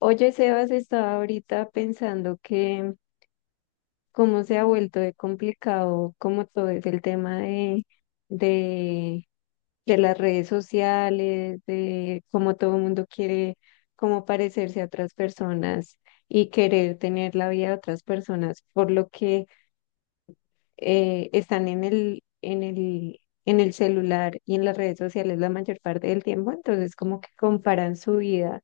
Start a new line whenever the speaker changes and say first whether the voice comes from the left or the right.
left: Oye, Sebas, estaba ahorita pensando que cómo se ha vuelto de complicado, como todo es el tema de, de las redes sociales, de cómo todo el mundo quiere como parecerse a otras personas y querer tener la vida de otras personas, por lo que están en el celular y en las redes sociales la mayor parte del tiempo, entonces como que comparan su vida.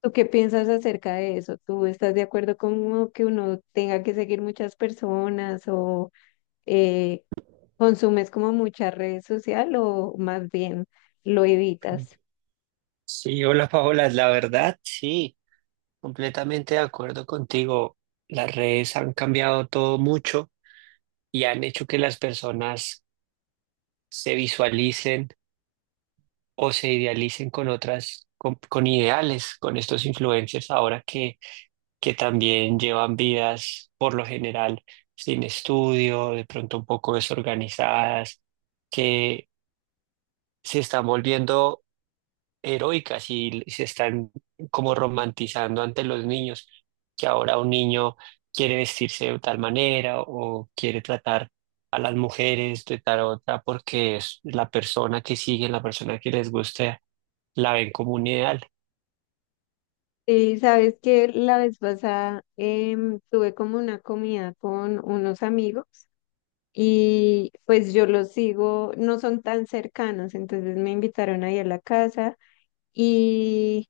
left: ¿Tú qué piensas acerca de eso? ¿Tú estás de acuerdo con que uno tenga que seguir muchas personas o eh, consumes como mucha red social o más bien lo evitas?
right: Sí, hola Paola, la verdad, sí, completamente de acuerdo contigo. Las redes han cambiado todo mucho y han hecho que las personas se visualicen o se idealicen con otras, con ideales, con estos influencers ahora que también llevan vidas por lo general sin estudio, de pronto un poco desorganizadas, que se están volviendo heroicas y se están como romantizando ante los niños, que ahora un niño quiere vestirse de tal manera o quiere tratar a las mujeres de tal otra porque es la persona que siguen, la persona que les gusta la ven como un ideal.
left: Y sabes que la vez pasada tuve como una comida con unos amigos y pues yo los sigo, no son tan cercanos, entonces me invitaron ahí a la casa. Y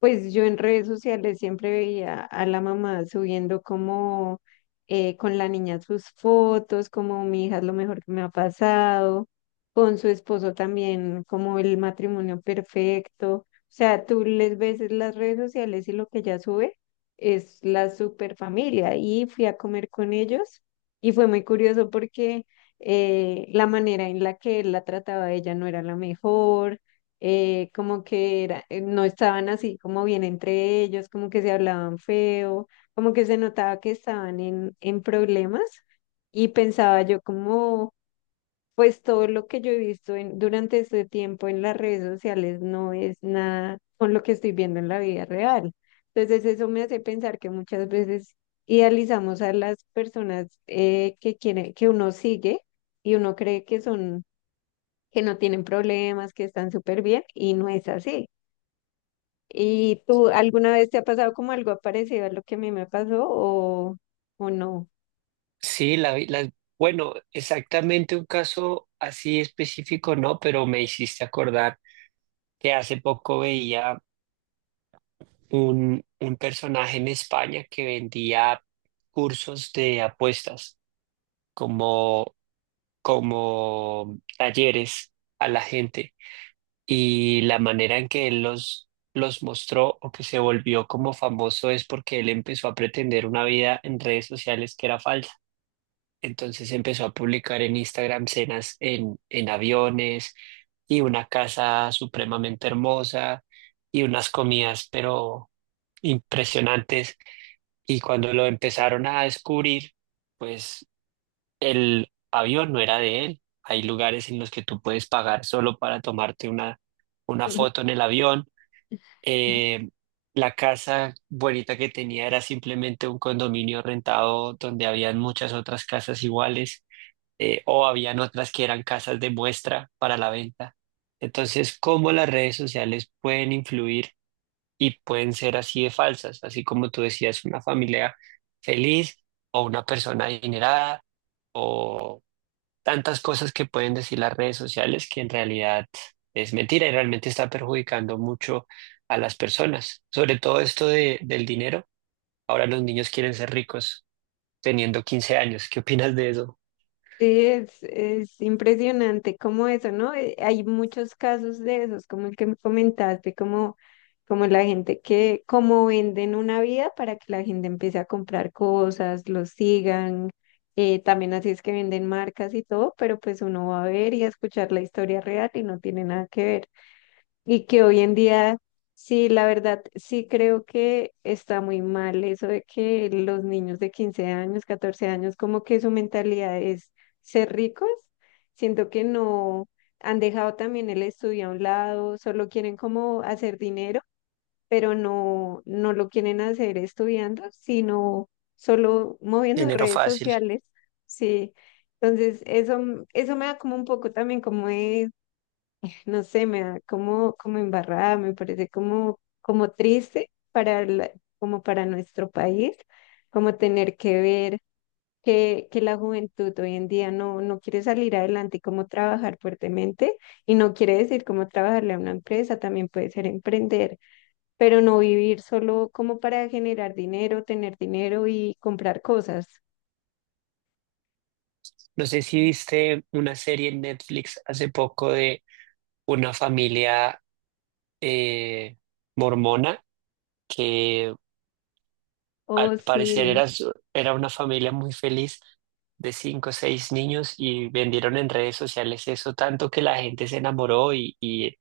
left: pues yo en redes sociales siempre veía a la mamá subiendo como con la niña sus fotos, como mi hija es lo mejor que me ha pasado, con su esposo también, como el matrimonio perfecto. O sea, tú les ves en las redes sociales y lo que ella sube es la super familia. Y fui a comer con ellos y fue muy curioso porque la manera en la que él la trataba a ella no era la mejor. Como que era, no estaban así como bien entre ellos, como que se hablaban feo, como que se notaba que estaban en problemas y pensaba yo como, pues todo lo que yo he visto durante este tiempo en las redes sociales no es nada con lo que estoy viendo en la vida real. Entonces eso me hace pensar que muchas veces idealizamos a las personas, que uno sigue y uno cree que son, que no tienen problemas, que están súper bien y no es así. ¿Y tú alguna vez te ha pasado como algo parecido a lo que a mí me pasó o no?
right: Sí, bueno, exactamente un caso así específico no, pero me hiciste acordar que hace poco veía un personaje en España que vendía cursos de apuestas, como, como talleres a la gente, y la manera en que él los mostró o que se volvió como famoso es porque él empezó a pretender una vida en redes sociales que era falsa. Entonces empezó a publicar en Instagram cenas en aviones y una casa supremamente hermosa y unas comidas pero impresionantes. Y cuando lo empezaron a descubrir, pues el avión no era de él. Hay lugares en los que tú puedes pagar solo para tomarte una foto en el avión. Eh, la casa bonita que tenía era simplemente un condominio rentado donde habían muchas otras casas iguales, o habían otras que eran casas de muestra para la venta. Entonces, ¿cómo las redes sociales pueden influir y pueden ser así de falsas? Así como tú decías, una familia feliz o una persona adinerada o tantas cosas que pueden decir las redes sociales que en realidad es mentira y realmente está perjudicando mucho a las personas. Sobre todo esto de, del dinero. Ahora los niños quieren ser ricos teniendo 15 años. ¿Qué opinas de eso?
left: Sí, es impresionante como eso, ¿no? Hay muchos casos de esos, como el que me comentaste, como la gente que, como venden una vida para que la gente empiece a comprar cosas, los sigan, también así es que venden marcas y todo, pero pues uno va a ver y a escuchar la historia real y no tiene nada que ver. Y que hoy en día, sí, la verdad, sí creo que está muy mal eso de que los niños de 15 años, 14 años, como que su mentalidad es ser ricos. Siento que no han dejado también el estudio a un lado, solo quieren como hacer dinero, pero no lo quieren hacer estudiando, sino solo moviendo
right: Dinero
left: redes
right: fácil.
left: sociales. Sí. Entonces, eso, eso me da como un poco también como de no sé, me da como, como embarrada, me parece como, como triste como para nuestro país, como tener que ver que la juventud hoy en día no quiere salir adelante y cómo trabajar fuertemente, y no quiere decir cómo trabajarle a una empresa, también puede ser emprender, pero no vivir solo como para generar dinero, tener dinero y comprar cosas.
right: No sé si viste una serie en Netflix hace poco de una familia, eh, mormona, que al
left: Oh,
right: parecer
left: sí.
right: era una familia muy feliz de cinco o seis niños, y vendieron en redes sociales eso tanto que la gente se enamoró y, y,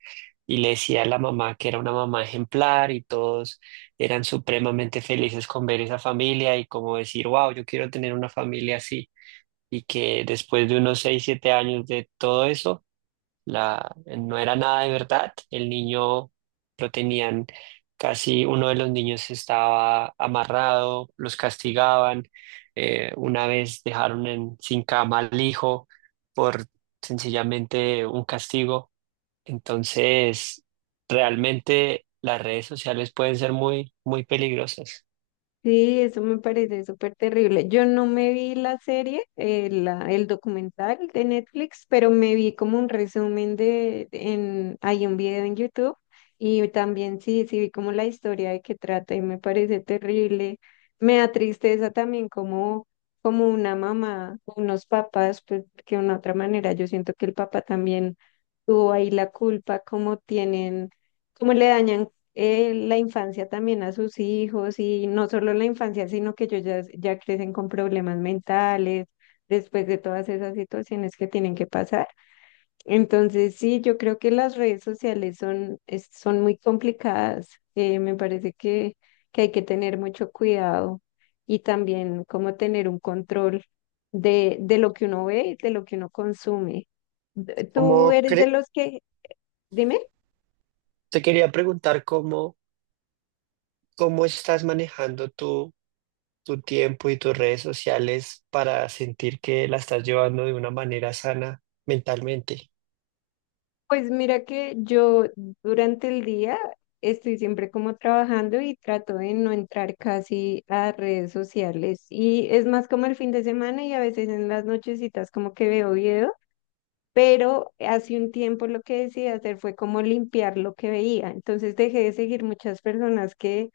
right: y le decía a la mamá que era una mamá ejemplar, y todos eran supremamente felices con ver esa familia y como decir: wow, yo quiero tener una familia así. Y que después de unos 6, 7 años de todo eso, la, no era nada de verdad. El niño lo tenían casi, uno de los niños estaba amarrado, los castigaban. Una vez dejaron sin cama al hijo por sencillamente un castigo. Entonces, realmente las redes sociales pueden ser muy, muy peligrosas.
left: Sí, eso me parece súper terrible. Yo no me vi la serie, el documental de Netflix, pero me vi como un resumen de, en, hay un video en YouTube y también sí, sí vi como la historia de qué trata y me parece terrible. Me da tristeza también como, como una mamá, unos papás, pues que de una otra manera yo siento que el papá también tuvo ahí la culpa, como tienen, como le dañan la infancia también a sus hijos y no solo la infancia, sino que ellos ya, ya crecen con problemas mentales después de todas esas situaciones que tienen que pasar. Entonces, sí, yo creo que las redes sociales son, son muy complicadas. Me parece que hay que tener mucho cuidado y también como tener un control de lo que uno ve y de lo que uno consume. ¿Tú
right: ¿Cómo
left: eres de
right: cre-
left: los que, dime?
right: ¿Te quería preguntar cómo, estás manejando tú tu tiempo y tus redes sociales para sentir que la estás llevando de una manera sana mentalmente?
left: Pues mira que yo durante el día estoy siempre como trabajando y trato de no entrar casi a redes sociales. Y es más como el fin de semana y a veces en las nochecitas como que veo video, pero hace un tiempo lo que decidí hacer fue como limpiar lo que veía. Entonces dejé de seguir muchas personas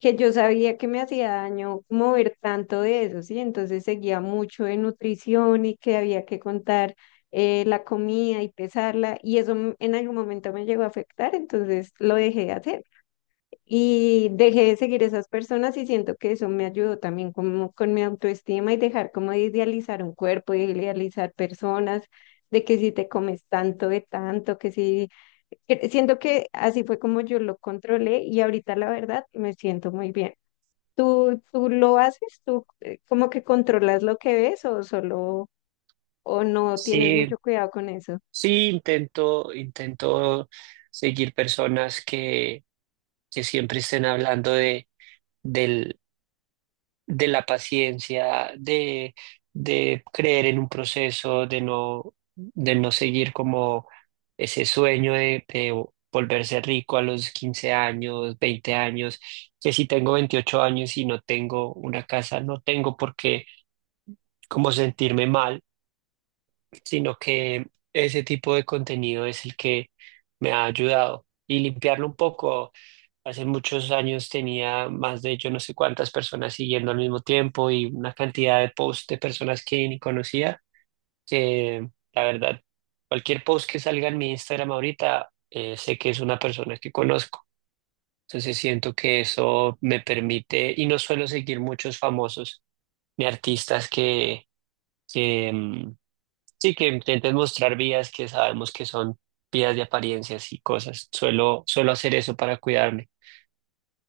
left: que yo sabía que me hacía daño mover tanto de eso, ¿sí? Entonces seguía mucho de nutrición y que había que contar la comida y pesarla y eso en algún momento me llegó a afectar, entonces lo dejé de hacer y dejé de seguir esas personas y siento que eso me ayudó también como con mi autoestima y dejar como de idealizar un cuerpo, de idealizar personas. De que si te comes tanto de tanto, que si... Siento que así fue como yo lo controlé y ahorita la verdad me siento muy bien. ¿Tú, tú lo haces? ¿Tú como que controlas lo que ves o solo o no tienes
right: Sí,
left: mucho cuidado con eso?
right: sí, intento seguir personas que, siempre estén hablando de, del de la paciencia, de creer en un proceso, de no seguir como ese sueño de volverse rico a los 15 años, 20 años, que si tengo 28 años y no tengo una casa, no tengo por qué como sentirme mal, sino que ese tipo de contenido es el que me ha ayudado. Y limpiarlo un poco, hace muchos años tenía más de yo no sé cuántas personas siguiendo al mismo tiempo, y una cantidad de posts de personas que ni conocía, que la verdad, cualquier post que salga en mi Instagram ahorita, sé que es una persona que conozco. Entonces siento que eso me permite, y no suelo seguir muchos famosos ni artistas. Que, mm, Sí, que intentes mostrar vías que sabemos que son vías de apariencias y cosas. Suelo hacer eso para cuidarme.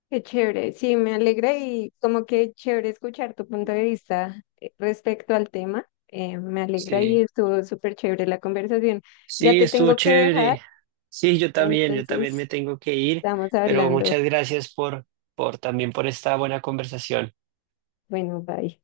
left: Qué chévere, sí, me alegra y como que chévere escuchar tu punto de vista, respecto al tema. Me alegra y
right: Sí,
left: estuvo súper chévere la conversación. Ya
right: sí,
left: te
right: estuvo
left: tengo que dejar,
right: chévere. Sí, yo también me
left: entonces
right: tengo que ir,
left: estamos
right: pero
left: hablando.
right: muchas gracias por también por esta buena conversación.
left: Bueno, bye.